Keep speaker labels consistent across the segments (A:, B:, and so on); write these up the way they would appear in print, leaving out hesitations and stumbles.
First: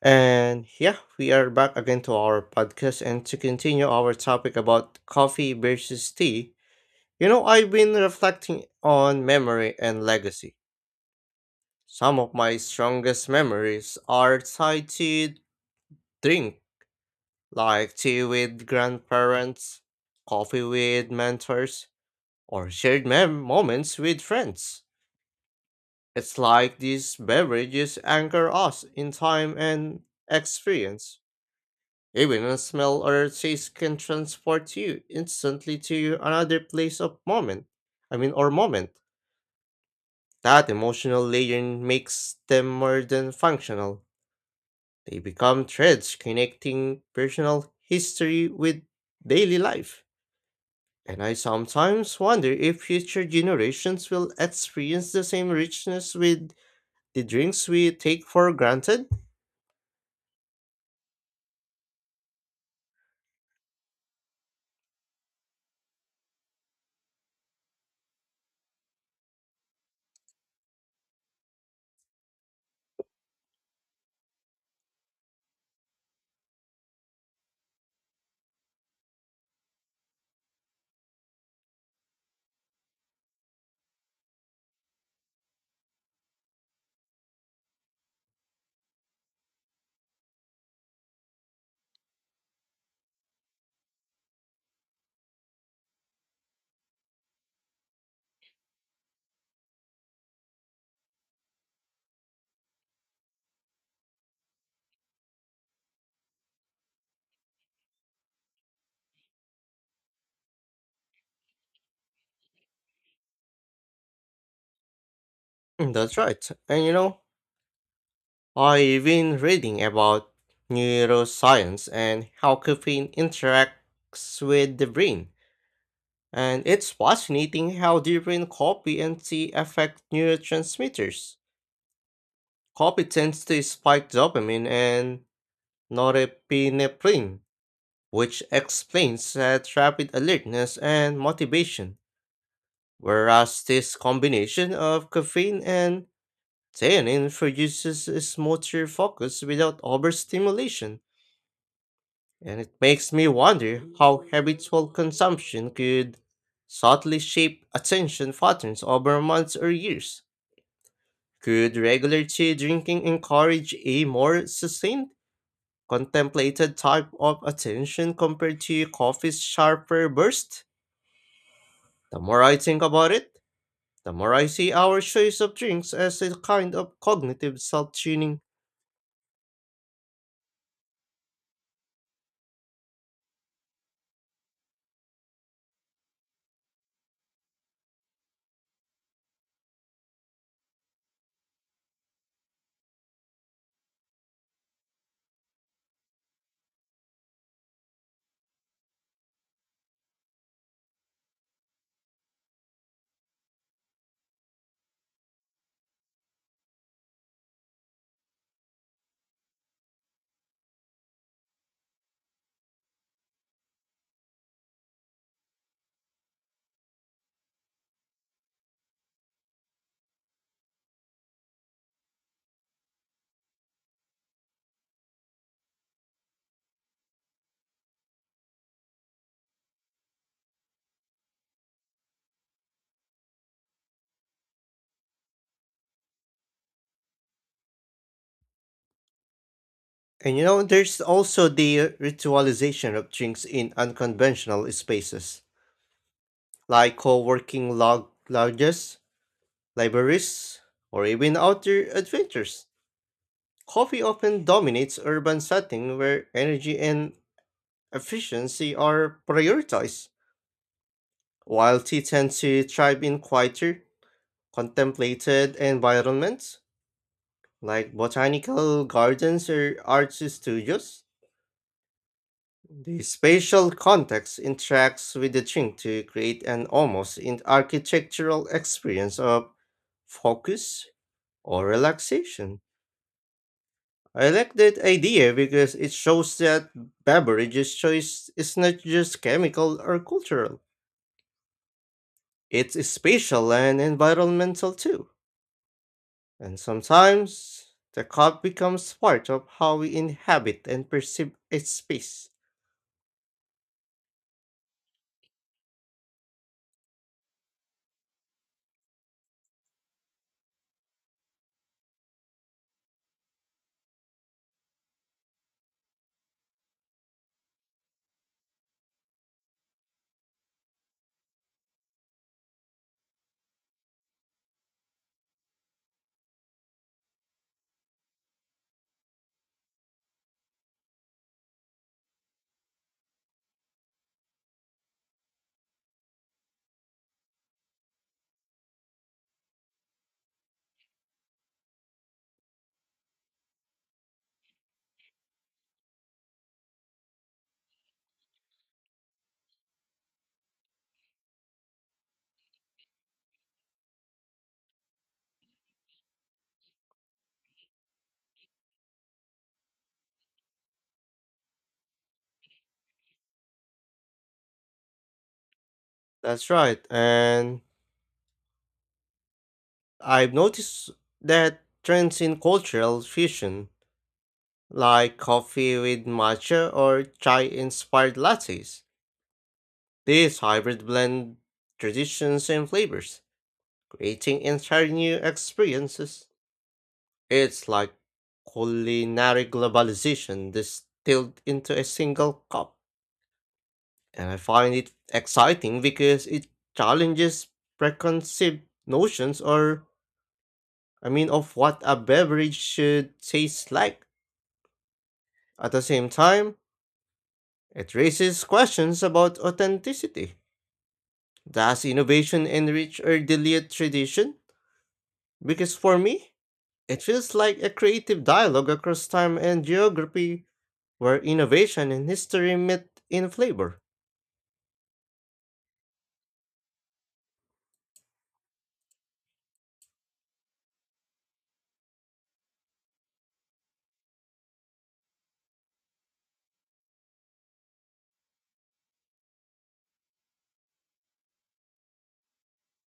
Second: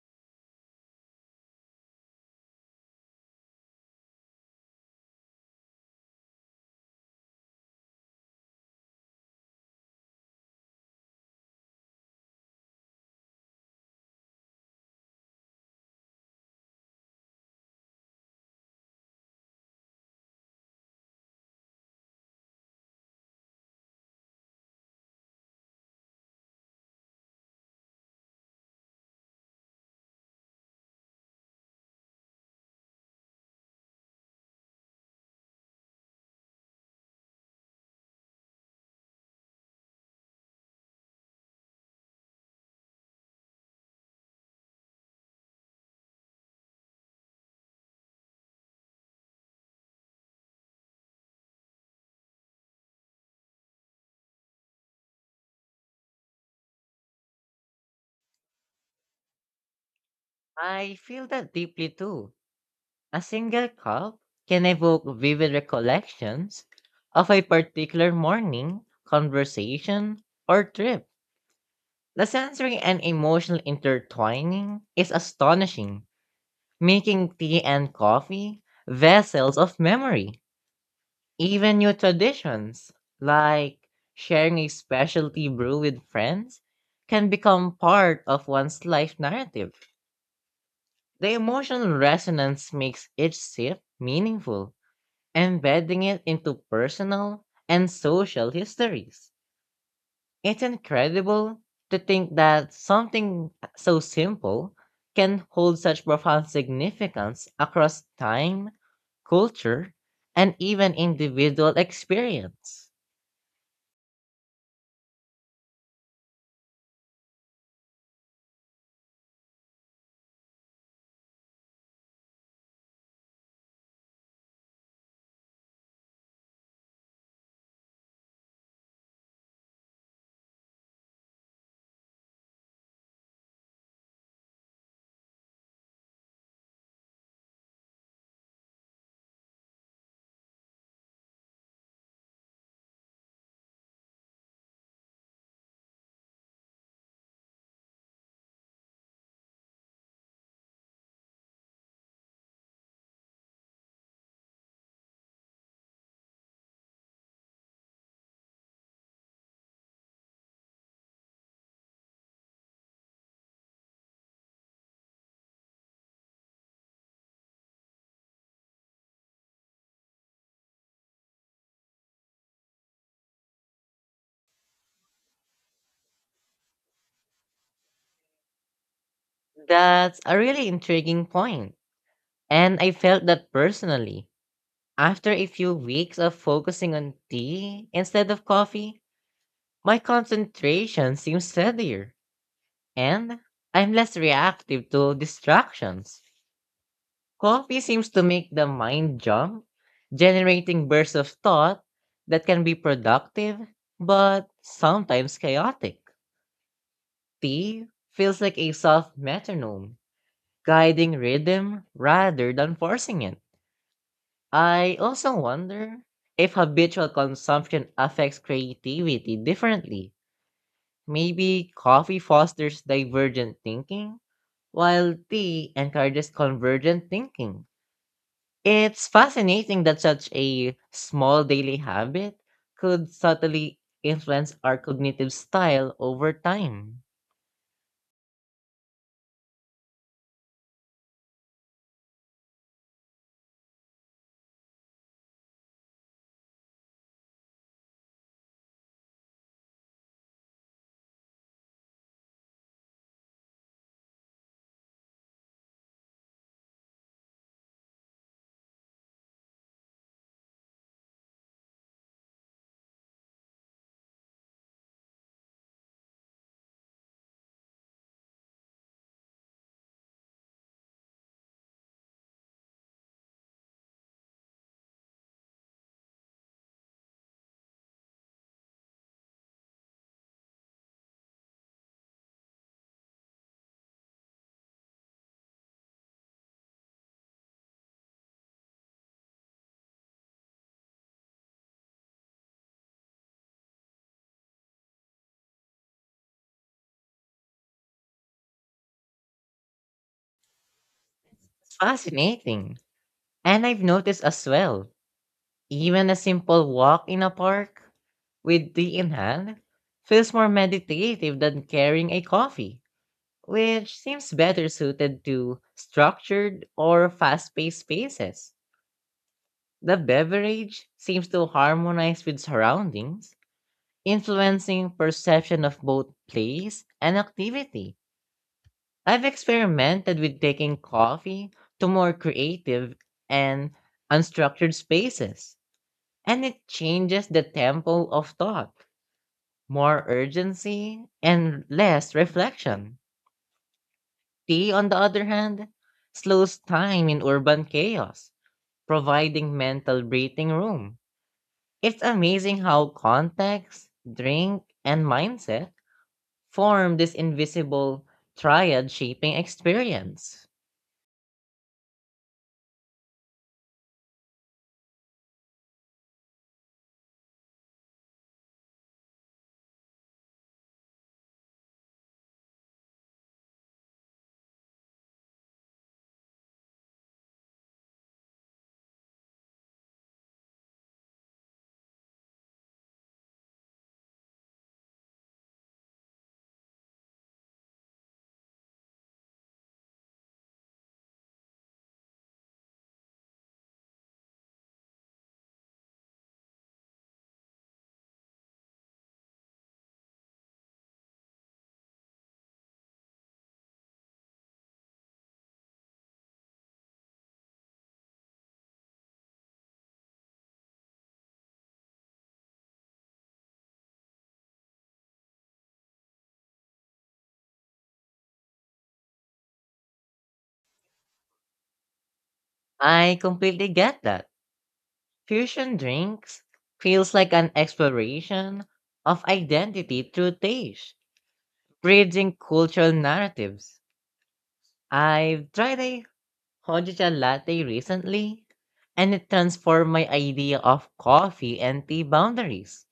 A: And yeah, we are back again to our podcast and to continue our topic about coffee versus tea. You know, I've been reflecting on memory and legacy. Some of my strongest memories are tied to drink, like tea with grandparents, coffee with mentors, or shared moments with friends. It's like these beverages anchor us in time and experience. Even a smell or a taste can transport you instantly to another place of moment. I mean, or moment. That emotional layering makes them more than functional. They become threads connecting personal history with daily life. And I sometimes wonder if future generations will experience the same richness with the drinks we take for granted.
B: I feel that deeply too. A single cup can evoke vivid recollections of a particular morning, conversation, or trip. The sensory and emotional intertwining is astonishing, making tea and coffee vessels of memory. Even new traditions, like sharing a specialty brew with friends, can become part of one's life narrative. The emotional resonance makes each shift meaningful, embedding it into personal and social histories. It's incredible to think that something so simple can hold such profound significance across time, culture, and even individual experience.
A: Mm, that's right. And you know, I've been reading about neuroscience and how caffeine interacts with the brain, and it's fascinating how different brain and tea affect neurotransmitters. Coffee tends to spike dopamine and norepinephrine, which explains that rapid alertness and motivation, whereas this combination of caffeine and theanine produces a smoother focus without overstimulation. And it makes me wonder how habitual consumption could subtly shape attention patterns over months or years. Could regular tea drinking encourage a more sustained, contemplated type of attention compared to coffee's sharper burst? The more I think about it, the more I see our choice of drinks as a kind of cognitive self tuning.
B: That's a really intriguing point, and I felt that personally. After a few weeks of focusing on tea instead of coffee, my concentration seems steadier, and I'm less reactive to distractions. Coffee seems to make the mind jump, generating bursts of thought that can be productive but sometimes chaotic. Tea feels like a soft metronome, guiding rhythm rather than forcing it. I also wonder if habitual consumption affects creativity differently. Maybe coffee fosters divergent thinking, while tea encourages convergent thinking. It's fascinating that such a small daily habit could subtly influence our cognitive style over time.
A: And you know, there's also the ritualization of drinks in unconventional spaces, like co-working log lodges, libraries, or even outdoor adventures. Coffee often dominates urban settings where energy and efficiency are prioritized, while tea tends to thrive in quieter, contemplated environments like botanical gardens or art studios. The spatial context interacts with the drink to create an almost in architectural experience of focus or relaxation. I like that idea because it shows that beverages choice is not just chemical or cultural. It's spatial and environmental too. And sometimes the cup becomes part of how we inhabit and perceive a space.
B: Fascinating. And I've noticed as well, even a simple walk in a park with tea in hand feels more meditative than carrying a coffee, which seems better suited to structured or fast paced spaces. The beverage seems to harmonize with surroundings, influencing perception of both place and activity. I've experimented with taking coffee to more creative and unstructured spaces, and it changes the tempo of thought, more urgency and less reflection. Tea, on the other hand, slows time in urban chaos, providing mental breathing room. It's amazing how context, drink, and mindset form this invisible triad shaping experience.
A: That's right. And I've noticed that trends in cultural fusion, like coffee with matcha or chai inspired lattes, these hybrids blend traditions and flavors, creating entirely new experiences. It's like culinary globalization distilled into a single cup. And I find it exciting because it challenges preconceived notions or, I mean, of what a beverage should taste like. At the same time, it raises questions about authenticity. Does innovation enrich or dilute tradition? Because for me, it feels like a creative dialogue across time and geography where innovation and history meet
B: I
A: in
B: completely
A: flavor.
B: get that. Fusion drinks feels like an exploration of identity through taste, bridging cultural narratives. I've tried a Hojicha latte recently, and it transformed my idea of coffee and tea boundaries.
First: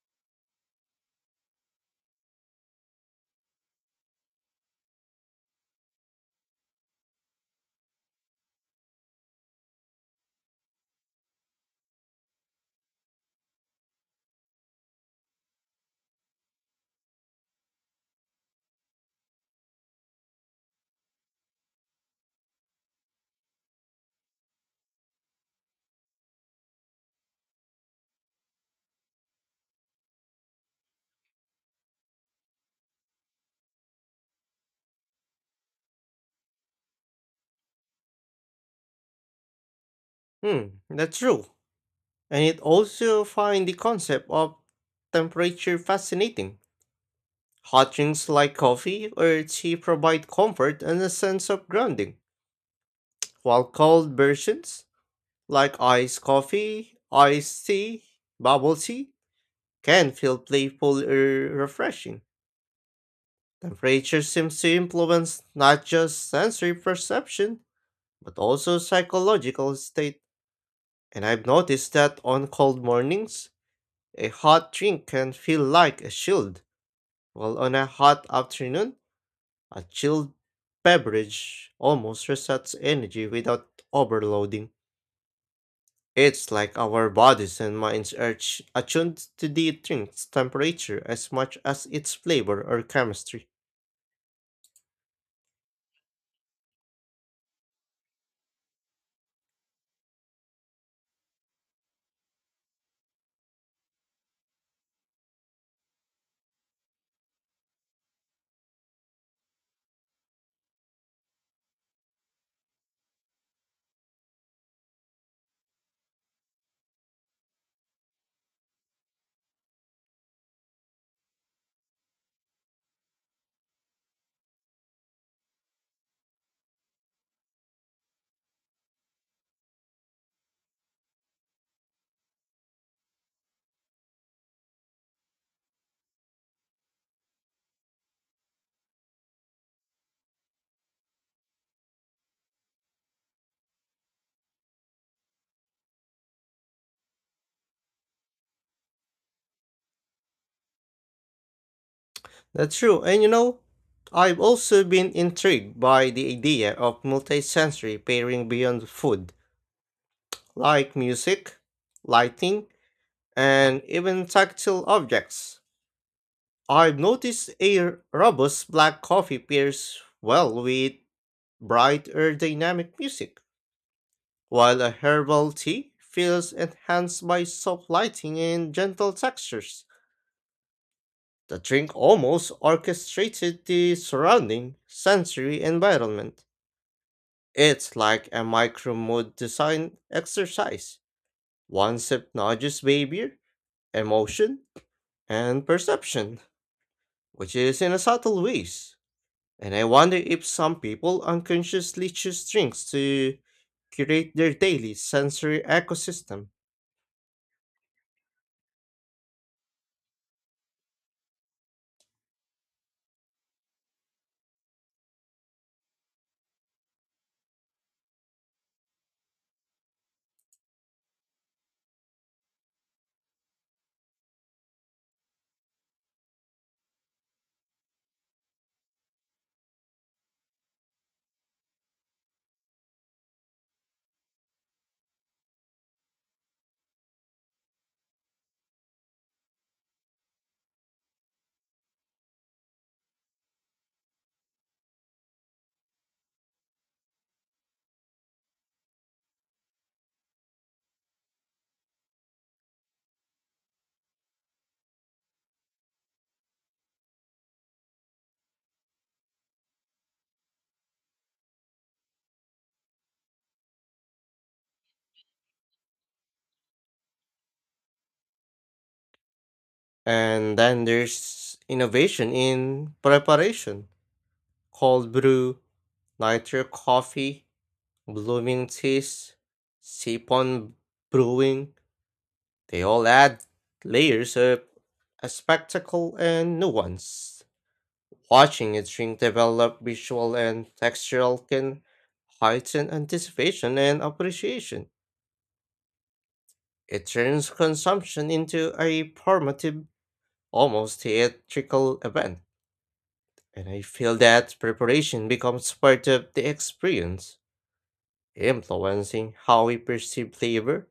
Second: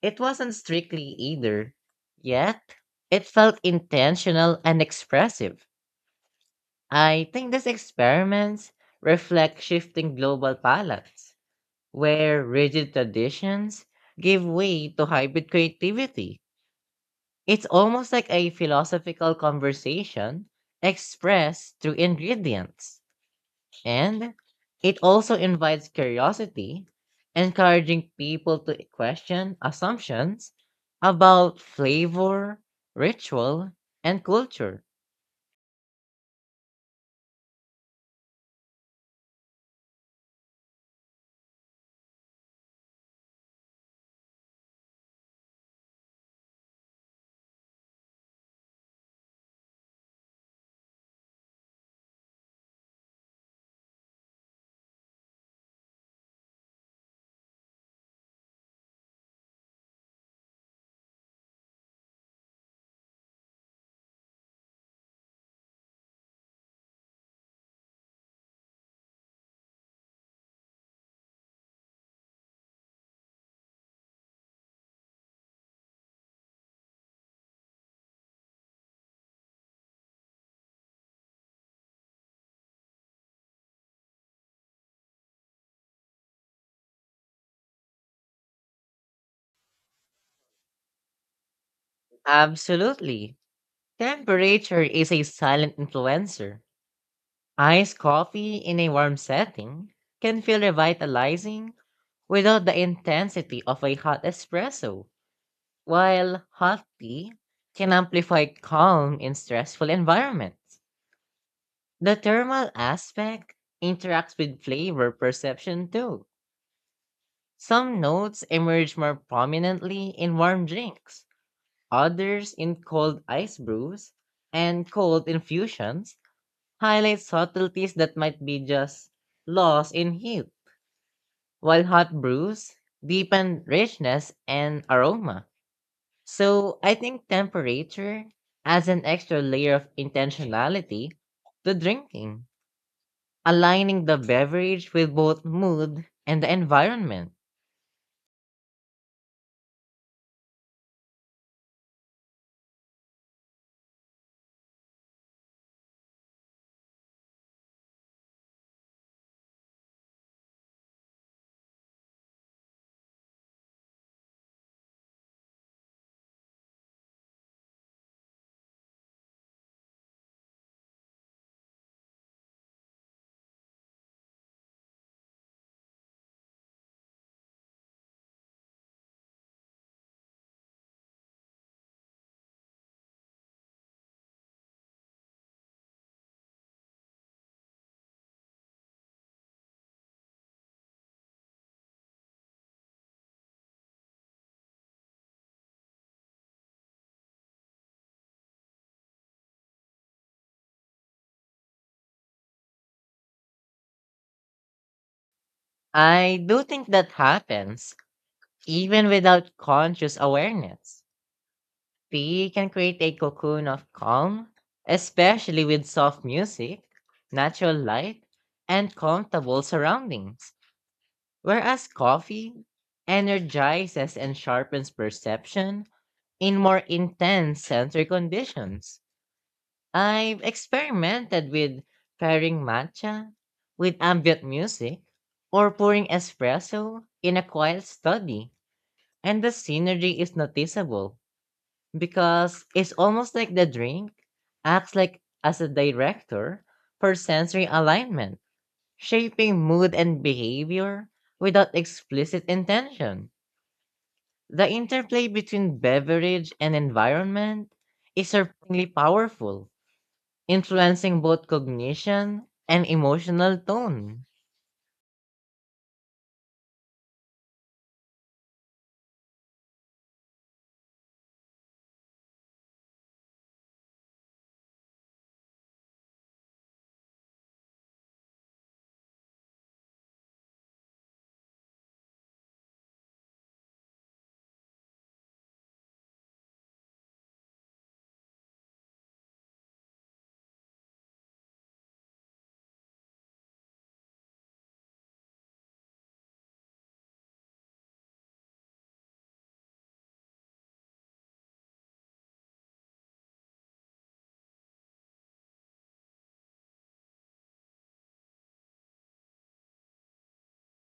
B: It wasn't strictly either, yet it felt intentional and expressive. I think these experiments reflect shifting global palates, where rigid traditions give way to hybrid creativity. It's almost like a philosophical conversation expressed through ingredients. And it also invites curiosity, encouraging people to question assumptions about flavor, ritual, and culture.
A: Hmm, that's true. And it also find the concept of temperature fascinating. Hot drinks like coffee or tea provide comfort and a sense of grounding, while cold versions like iced coffee, iced tea, bubble tea can feel playful or refreshing. Temperature seems to influence not just sensory perception, but also psychological state. And I've noticed that on cold mornings, a hot drink can feel like a shield, while on a hot afternoon, a chilled beverage almost resets energy without overloading. It's like our bodies and minds are attuned to the drink's temperature as much as its flavor or
B: Absolutely.
A: chemistry.
B: Temperature is a silent influencer. Iced coffee in a warm setting can feel revitalizing without the intensity of a hot espresso, while hot tea can amplify calm in stressful environments. The thermal aspect interacts with flavor perception too. Some notes emerge more prominently in warm drinks, others in cold ice brews, and cold infusions highlight subtleties that might be just lost in heat, while hot brews deepen richness and aroma. So I think temperature adds an extra layer of intentionality to drinking, aligning the beverage with both mood and the environment.
A: That's true, and you know, I've also been intrigued by the idea of multisensory pairing beyond food, like music, lighting, and even tactile objects. I've noticed a robust black coffee pairs well with bright or dynamic music, while a herbal tea feels enhanced by soft lighting and gentle textures. The drink almost orchestrated the surrounding sensory environment. It's like a micro mood design exercise. One sip nudges behavior, emotion, and perception, which is in a subtle ways. And I wonder if some people unconsciously choose drinks to curate their daily sensory
B: I
A: ecosystem.
B: do think that happens even without conscious awareness. Tea can create a cocoon of calm, especially with soft music, natural light, and comfortable surroundings. Whereas coffee energizes and sharpens perception in more intense sensory conditions. I've experimented with pairing matcha with ambient music or pouring espresso in a quiet study, and the synergy is noticeable because it's almost like the drink acts like as a director for sensory alignment, shaping mood and behavior without explicit intention. The interplay between beverage and environment is surprisingly powerful, influencing both cognition and emotional tone.
A: And then there's innovation in preparation: cold brew, nitro coffee, blooming teas, sipon brewing. They all add layers of a spectacle and nuance. Watching a drink develop visual and textural can heighten anticipation and appreciation. It turns consumption into a formative, almost theatrical event, and I feel that preparation becomes part of the experience, influencing how we perceive flavor,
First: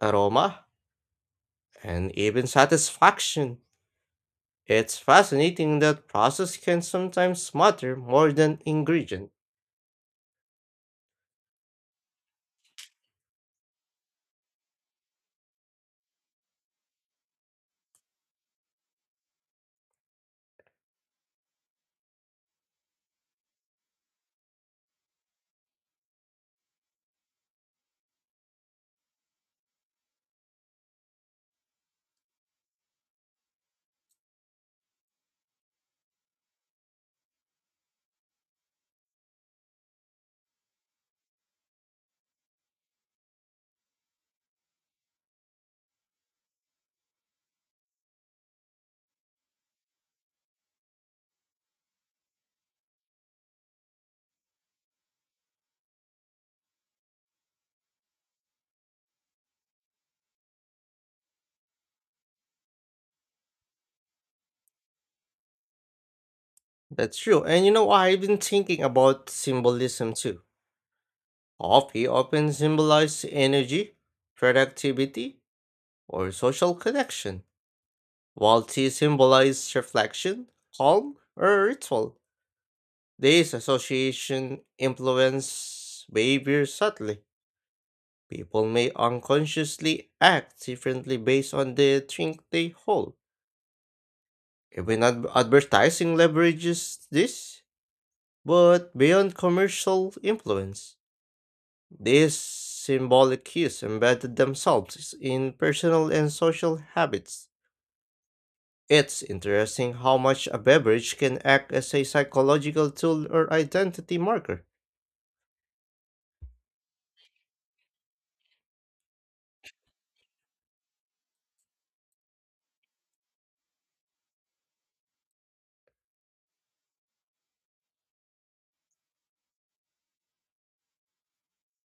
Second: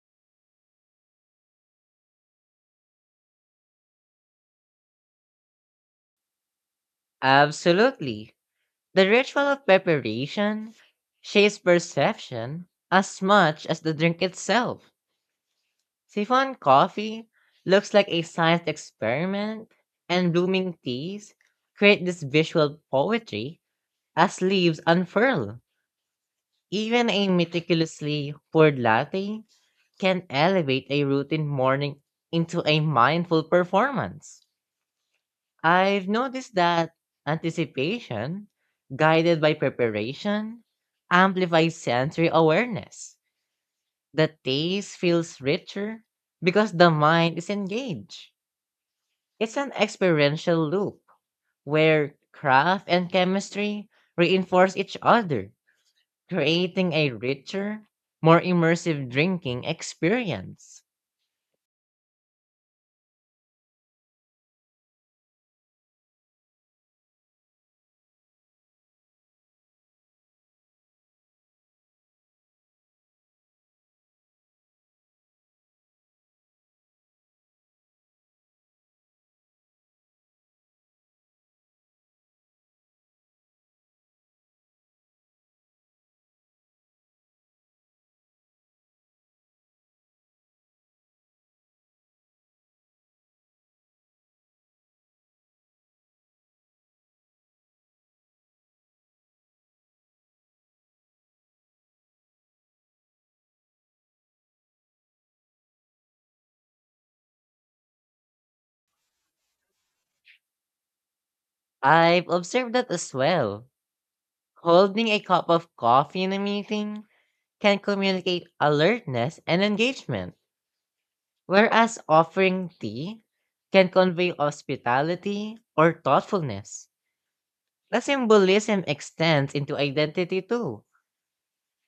A: aroma, and even satisfaction. It's fascinating that process can sometimes matter more
B: Absolutely.
A: than
B: The
A: ingredient.
B: ritual of preparation shapes perception as much as the drink itself. Siphon coffee looks like a science experiment, and blooming teas create this visual poetry as leaves unfurl. Even a meticulously poured latte can elevate a routine morning into a mindful performance. I've noticed that anticipation, guided by preparation, amplifies sensory awareness. The taste feels richer because the mind is engaged. It's an experiential loop where craft and chemistry reinforce each other, creating a richer, more immersive drinking experience.
A: That's true. And you know, I've been thinking about symbolism too. Coffee often symbolizes energy, productivity, or social connection, while tea symbolizes reflection, calm, or ritual. These association influence behavior subtly. People may unconsciously act differently based on the drink they hold. Even advertising leverages this, but beyond commercial influence, these symbolic cues embedded themselves in personal and social habits. It's interesting how much a beverage can act as a
B: I've observed that
A: psychological
B: as
A: tool or
B: well.
A: identity marker.
B: Holding a cup of coffee in a meeting can communicate alertness and engagement, whereas offering tea can convey hospitality or thoughtfulness. The symbolism extends into identity too.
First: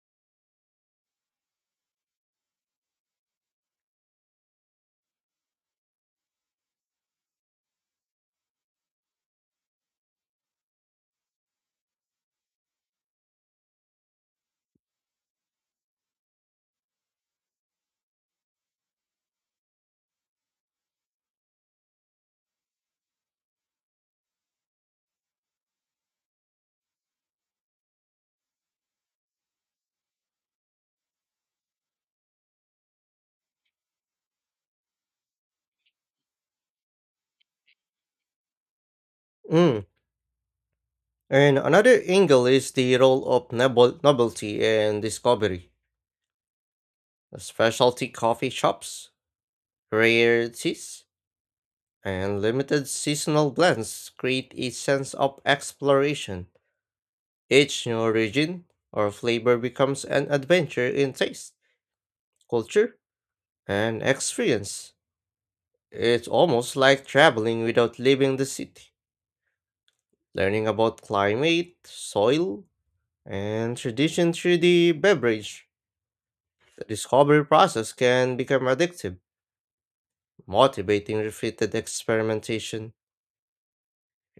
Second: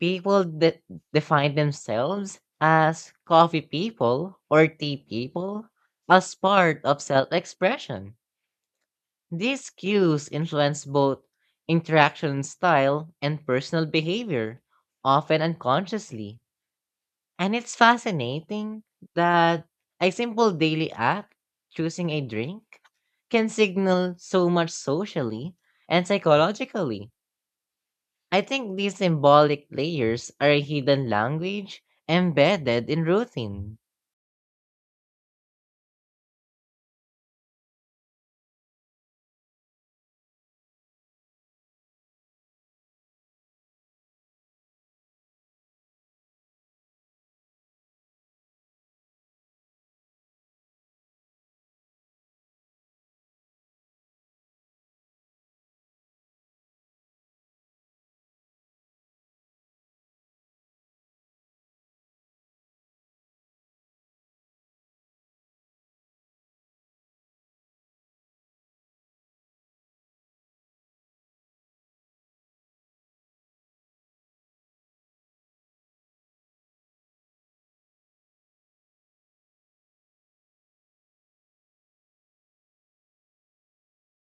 B: People de- define themselves as coffee people or tea people as part of self expression. These cues influence both interaction style and personal behavior, often unconsciously. And it's fascinating that a simple daily act, choosing a drink, can signal so much socially and psychologically. I think these symbolic layers are a hidden language embedded in routine.
A: Mm. And another angle is the role of novelty and discovery. Specialty coffee shops, rarities, and limited seasonal blends create a sense of exploration. Each new origin or flavor becomes an adventure in taste, culture, and experience. It's almost like traveling without leaving the city, learning about climate, soil, and tradition through the beverage. The discovery process can become addictive, motivating repeated experimentation.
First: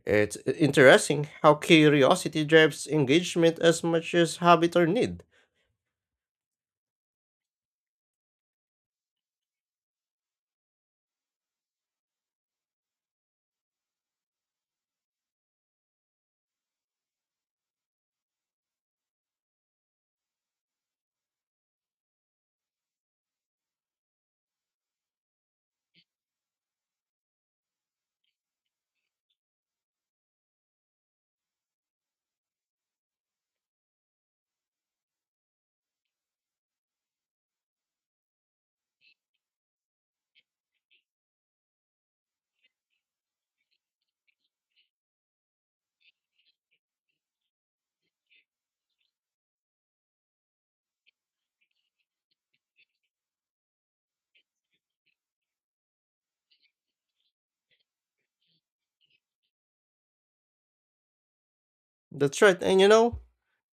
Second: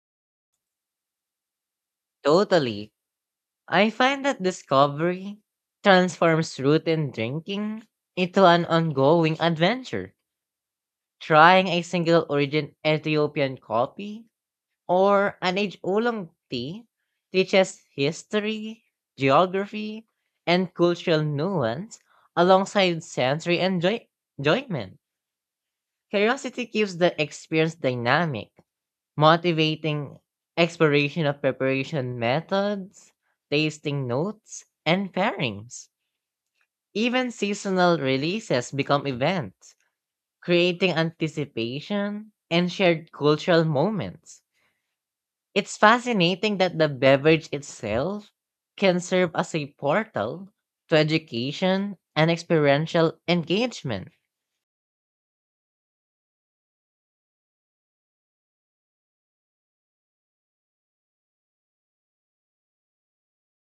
A: It's interesting how curiosity drives
B: Totally.
A: engagement as
B: I
A: much
B: find
A: as
B: that
A: habit or need.
B: discovery transforms routine drinking into an ongoing adventure. Trying a single origin Ethiopian coffee or an age-oolong tea teaches history, geography, and cultural nuance alongside enjoyment. Curiosity keeps the experience dynamic, motivating exploration of preparation methods, tasting notes, and pairings. Even seasonal releases become events, creating anticipation and shared cultural moments. It's fascinating that the beverage itself can serve as a portal to education and experiential engagement.
A: That's right, and you know,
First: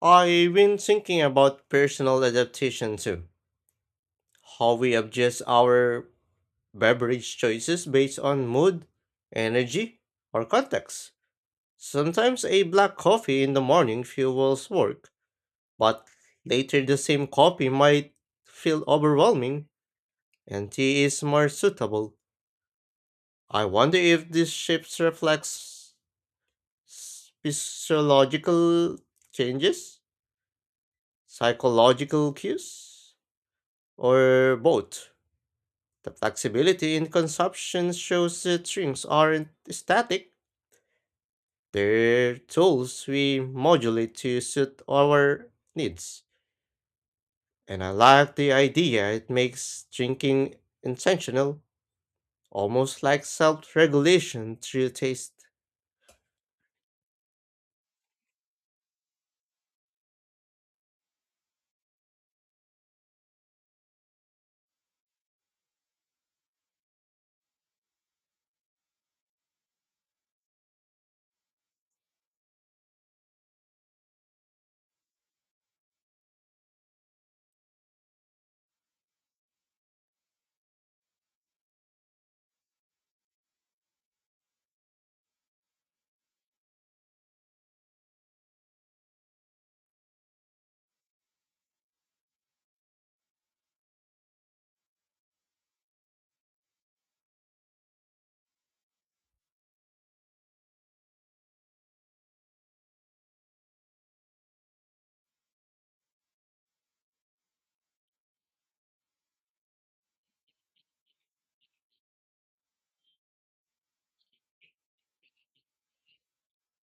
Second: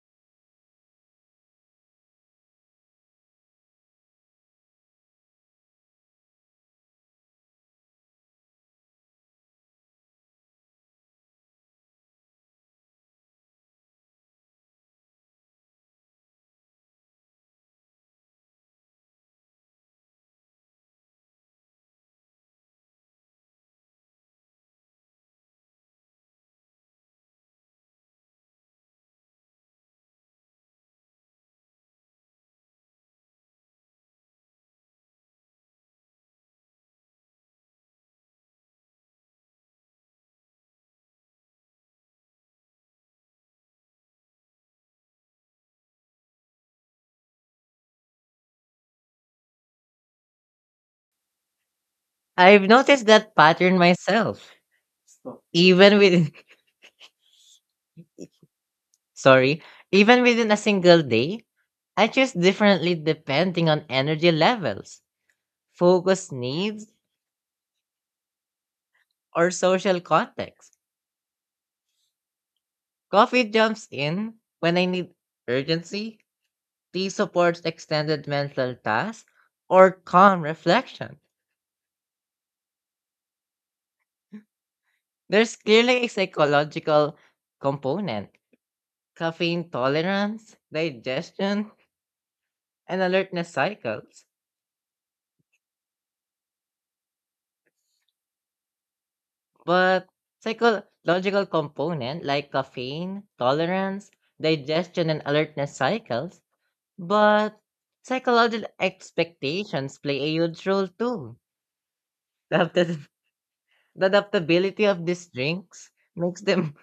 A: I've been thinking about personal adaptation too, how we adjust our beverage choices based on mood, energy, or context. Sometimes a black coffee in the morning fuels work, but later the same coffee might feel overwhelming and tea is more suitable. I wonder if this shifts reflects physiological changes, psychological cues, or both. The flexibility in consumption shows that drinks aren't static, they're tools we modulate to suit our needs. And I like the idea it makes drinking intentional,
B: I've
A: almost
B: noticed
A: like
B: that
A: self
B: pattern myself.
A: regulation through taste.
B: Even within sorry, even within a single day, I choose differently depending on energy levels, focus needs, or social context. Coffee jumps in when I need urgency. Tea supports extended mental tasks or calm reflection. There's clearly a psychological component, caffeine tolerance, digestion, and alertness cycles. But psychological component like caffeine, tolerance, digestion, and alertness cycles, but psychological expectations play a huge role too. The adapta- the adaptability of these drinks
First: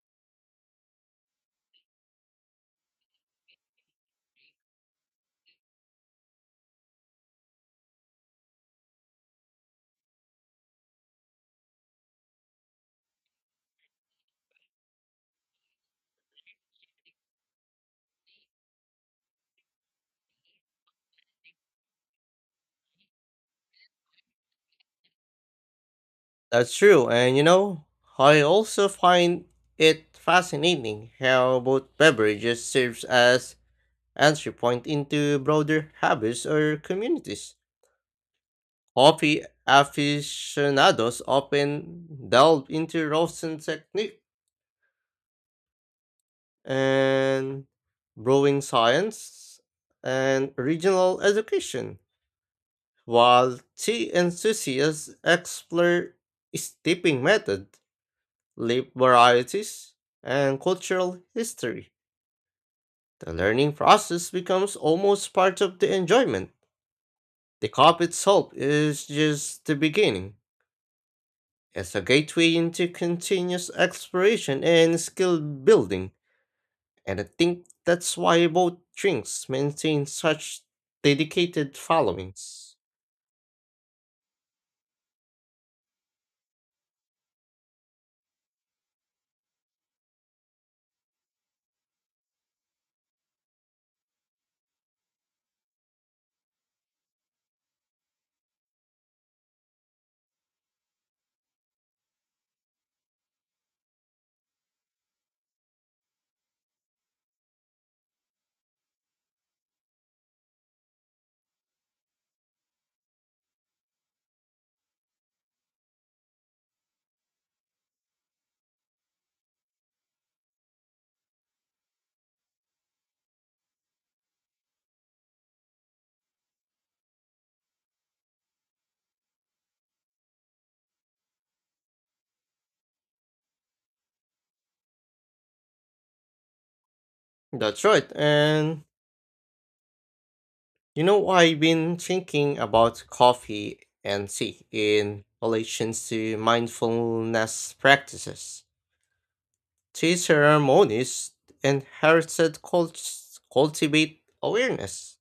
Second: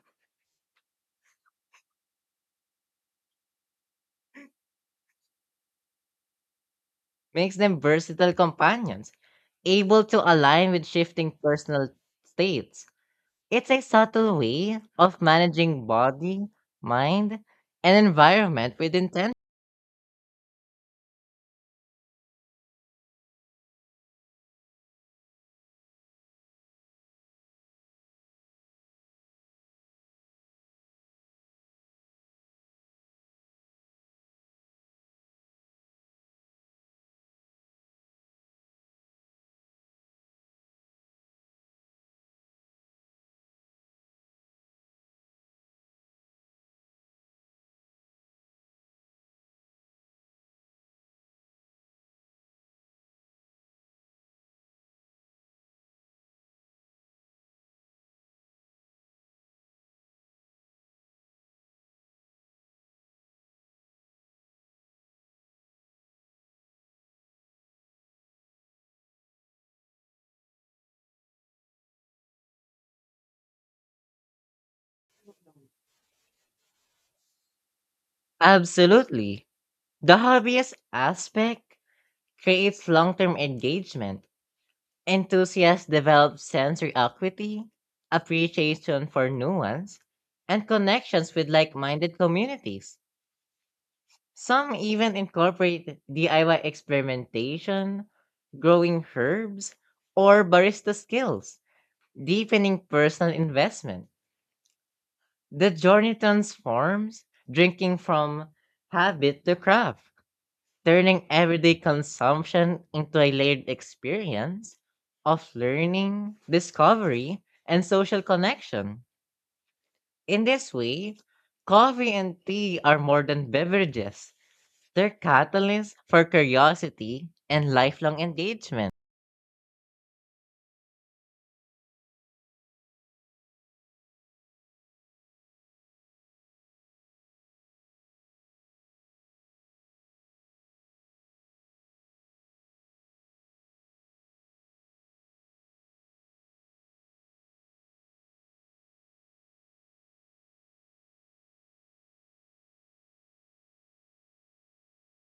B: makes them versatile companions able to align with shifting personal states. It's a subtle way of managing body, mind, and environment with intent.
A: That's true, and you know, I also find it fascinating how both beverages serves as entry point into broader habits or communities. Coffee aficionados often delve into roasting technique and brewing science and regional education, while tea enthusiasts explore steeping method, leaf varieties, and cultural history. The learning process becomes almost part of the enjoyment. The cup itself is just the beginning. It's a gateway into continuous exploration and skill building, and I think that's why both drinks
B: Absolutely.
A: maintain
B: The
A: such
B: hobbyist
A: dedicated
B: aspect
A: followings.
B: creates long term engagement. Enthusiasts develop sensory acuity, appreciation for nuance, and connections with like minded communities. Some even incorporate DIY experimentation, growing herbs, or barista skills, deepening personal investment. The journey transforms drinking from habit to craft, turning everyday consumption into a layered experience of learning, discovery, and social connection. In this way, coffee and tea are more than beverages. They're catalysts for curiosity and lifelong engagement.
A: That's right, and you know, I've been thinking about coffee and tea in relation to mindfulness practices. Tea ceremonies inherited cultivate awareness.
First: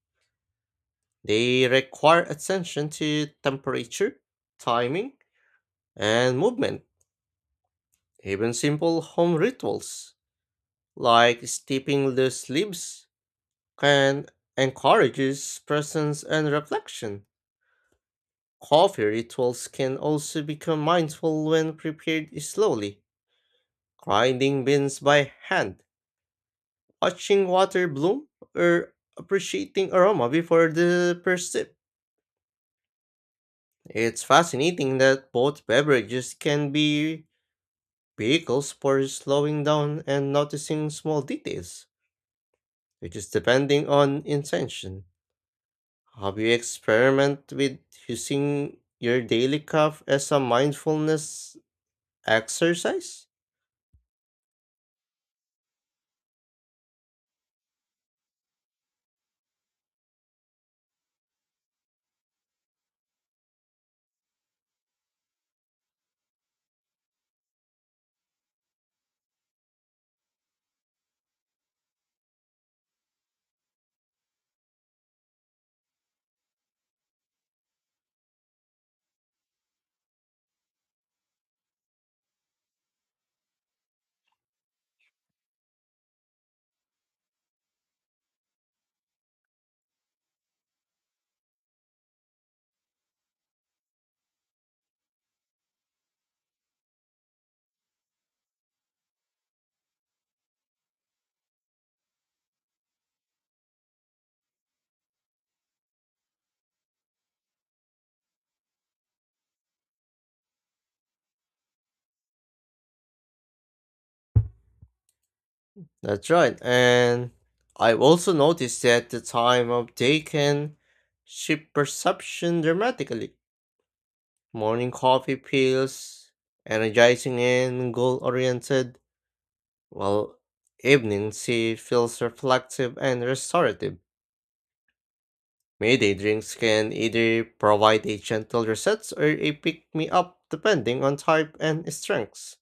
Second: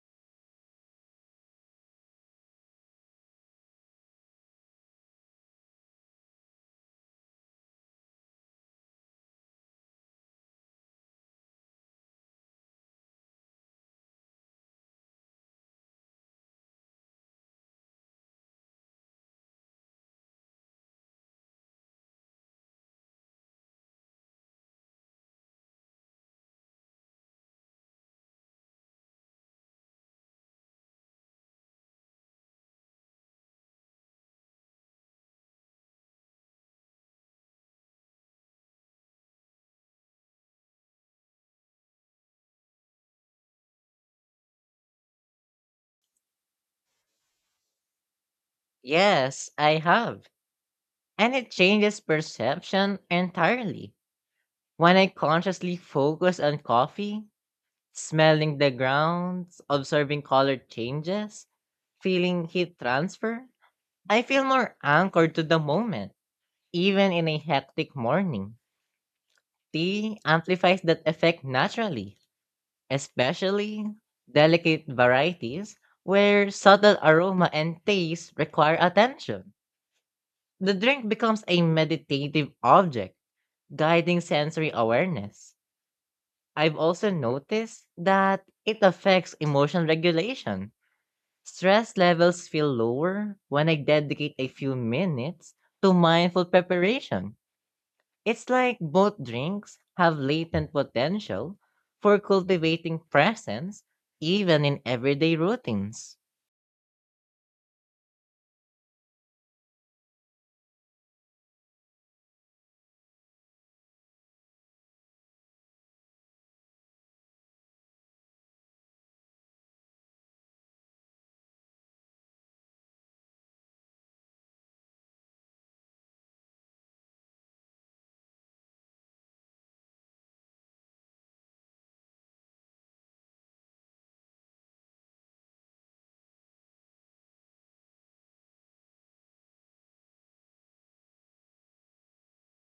A: They require attention to temperature, timing, and movement. Even simple home rituals like steeping loose leaves can encourage presence and reflection. Coffee rituals can also become mindful when prepared slowly, grinding beans by hand, watching water bloom, or appreciating aroma before the first sip. It's fascinating that both beverages can be vehicles for slowing down and noticing small details, which is depending on intention. Have you experiment with using your
B: Yes,
A: daily
B: I
A: cup
B: have.
A: as a
B: And it
A: mindfulness
B: changes perception
A: exercise?
B: entirely. When I consciously focus on coffee, smelling the grounds, observing color changes, feeling heat transfer, I feel more anchored to the moment, even in a hectic morning. Tea amplifies that effect naturally, especially delicate varieties where subtle aroma and taste require attention. The drink becomes a meditative object, guiding sensory awareness. I've also noticed that it affects emotional regulation. Stress levels feel lower when I dedicate a few minutes to mindful preparation. It's like both drinks have latent potential for cultivating presence even in everyday routines.
A: That's right, and I've also noticed that the time of day can shift perception dramatically. Morning coffee feels energizing and goal oriented, while evening tea feels reflective and restorative. Midday drinks can either provide a gentle reset or a pick me up depending on type and strengths.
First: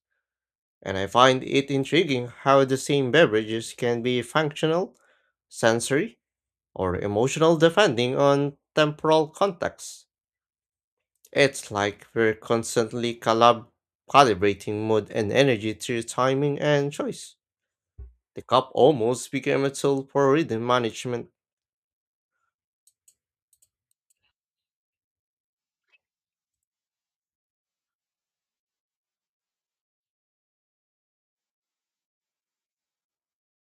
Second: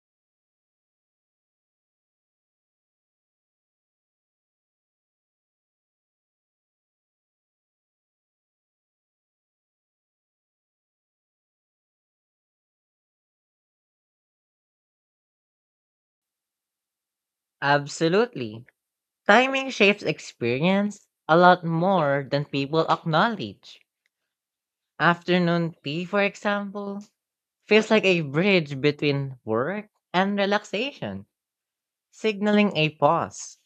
A: And I find it intriguing how the same beverages can be functional, sensory, or emotional depending on temporal context. It's like we're constantly calibrating mood and energy through timing and choice. The
B: Absolutely.
A: cup almost became
B: Timing
A: a
B: shapes
A: tool for rhythm
B: experience
A: management.
B: a lot more than people acknowledge. Afternoon tea, for example, feels like a bridge between work and relaxation, signaling a pause.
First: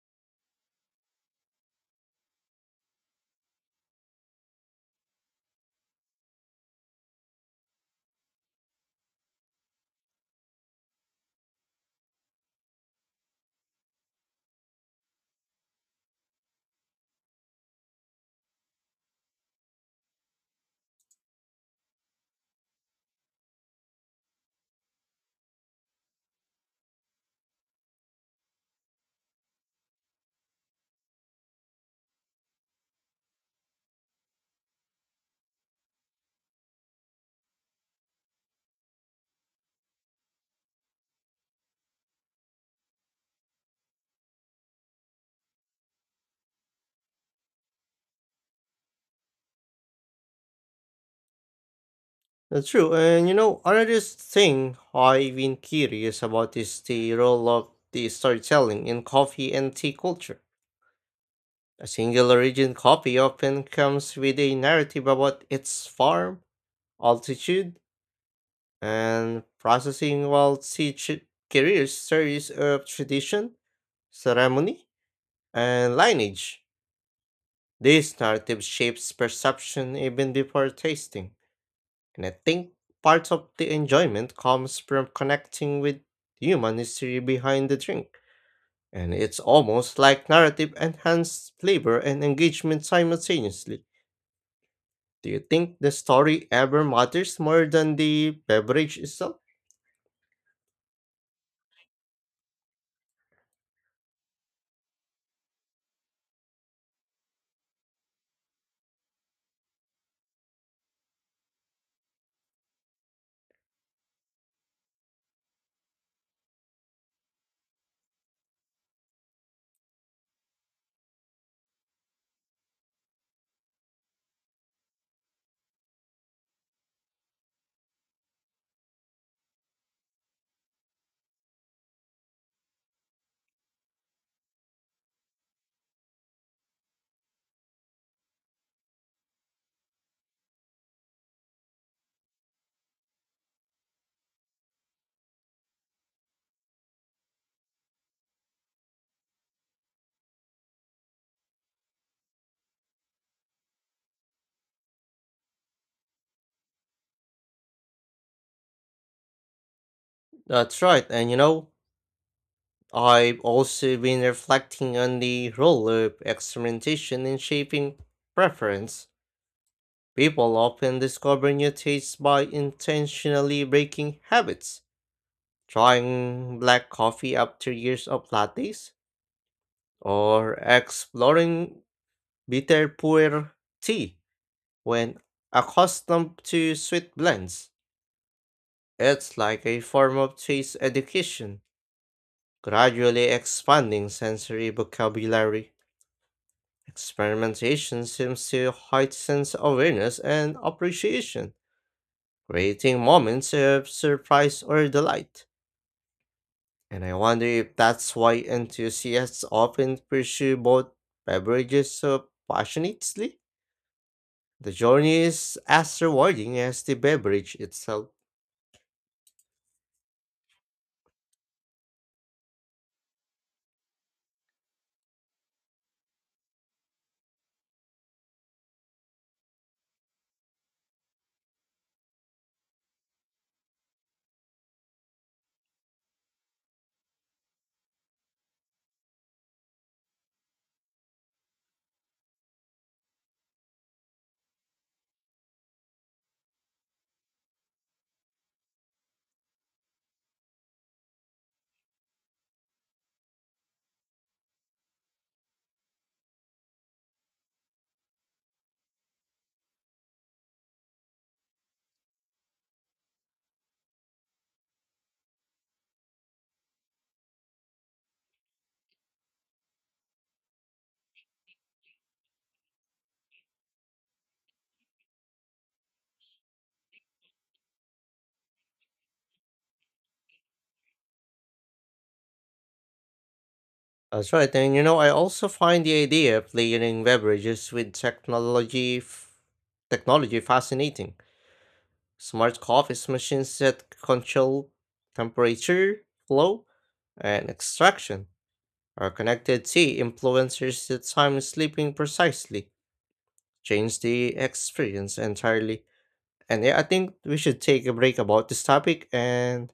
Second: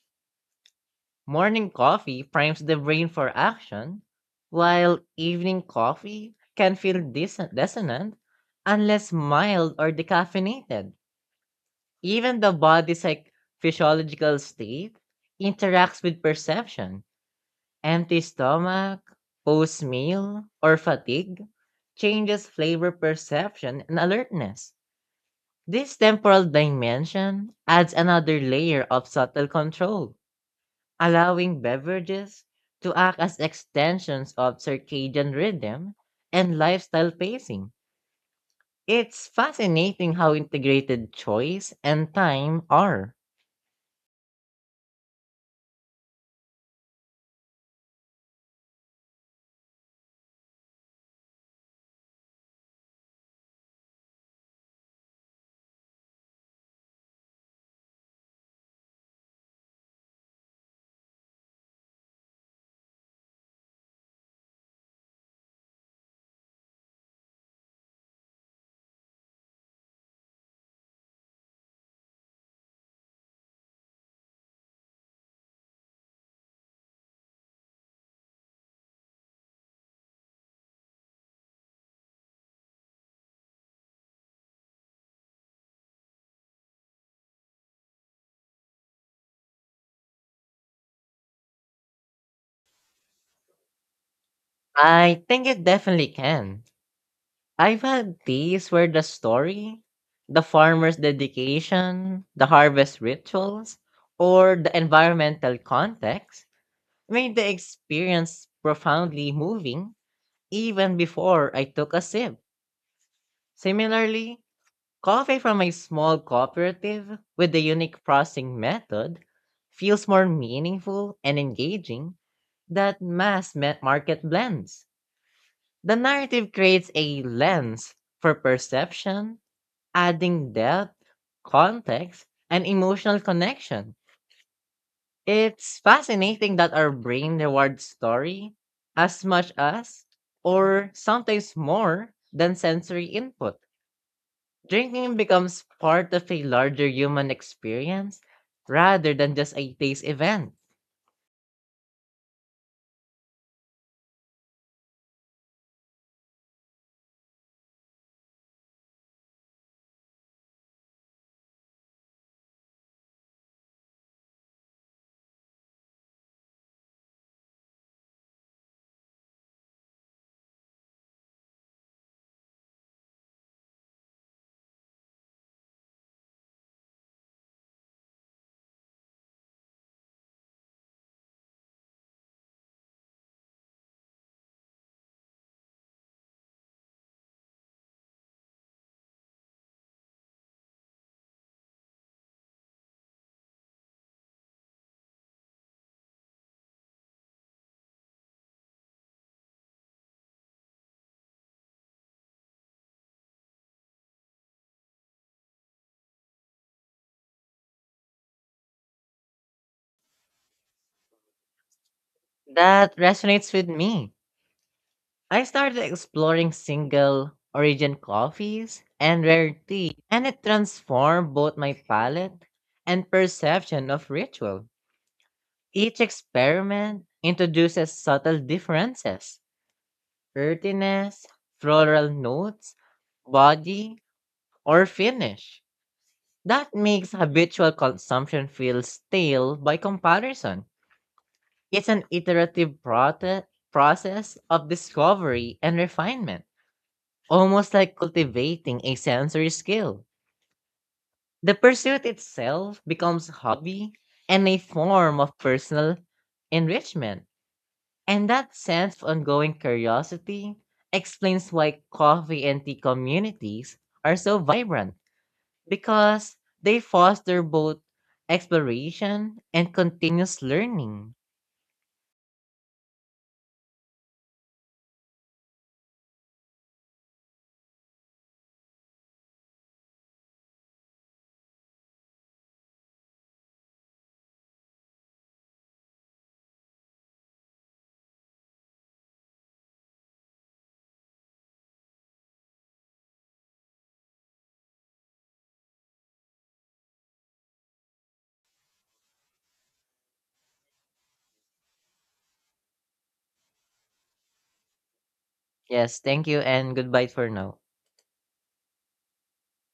B: Morning coffee primes the brain for action, while evening coffee can feel dissonant unless mild or decaffeinated. Even the body's like physiological state interacts with perception. Empty stomach, post meal, or fatigue changes flavor perception and alertness. This temporal dimension adds another layer of subtle control, allowing beverages to act as extensions of circadian rhythm and lifestyle pacing. It's fascinating how integrated choice and time are.
A: That's true, and you know, another thing I've been curious about is the role of the storytelling in coffee and tea culture. A single origin coffee often comes with a narrative about its farm, altitude, and processing will teach it careers stories of tradition, ceremony, and lineage. These narrative shapes perception even before tasting, and I think part of the enjoyment comes from connecting with human history behind the drink. And it's almost like narrative enhanced flavor and engagement simultaneously.
B: I
A: Do you
B: think it
A: think the
B: definitely
A: story
B: can.
A: ever matters more
B: I've
A: than
B: had
A: the
B: days where
A: beverage
B: the
A: itself?
B: story, the farmer's dedication, the harvest rituals, or the environmental context made the experience profoundly moving even before I took a sip. Similarly, coffee from a small cooperative with the unique processing method feels more meaningful and engaging than market blends. The narrative creates a lens for perception, adding depth, context, and emotional connection. It's fascinating that our brain rewards story as much as, or sometimes more, than sensory input. Drinking becomes part of a larger human experience rather than just a taste event.
A: That's right, and you know, I've also been reflecting on the role of experimentation in shaping preference. People often discover new tastes by intentionally breaking habits, trying black coffee after years of lattes, or exploring bitter pu'er tea when accustomed to sweet blends. It's like a form of taste education, gradually expanding sensory vocabulary. Experimentation seems to heighten awareness and appreciation, creating moments of surprise or delight. And I wonder if that's why enthusiasts often pursue both beverages so
B: That
A: passionately.
B: resonates with me.
A: The journey
B: I
A: is
B: started
A: as
B: exploring
A: rewarding as the
B: single
A: beverage
B: origin
A: itself.
B: coffees and rare tea, and it transformed both my palate and perception of ritual. Each experiment introduces subtle differences, earthiness, floral notes, body, or finish, that makes habitual consumption feel stale by comparison. It's an process of discovery and refinement, almost like cultivating a sensory skill. The pursuit itself becomes hobby and a form of personal enrichment. And that sense of ongoing curiosity explains why coffee and tea communities are so vibrant, because they foster both exploration and continuous learning.
A: That's right. And you know, I also find the idea of layering beverages with technology technology fascinating. Smart coffee machines that control temperature, flow, and extraction, or connected tea influencers that time sleeping precisely, change the experience entirely.
B: Yes, thank you
A: And
B: and
A: yeah, I
B: goodbye
A: think
B: for
A: we
B: now.
A: should take a break about this topic and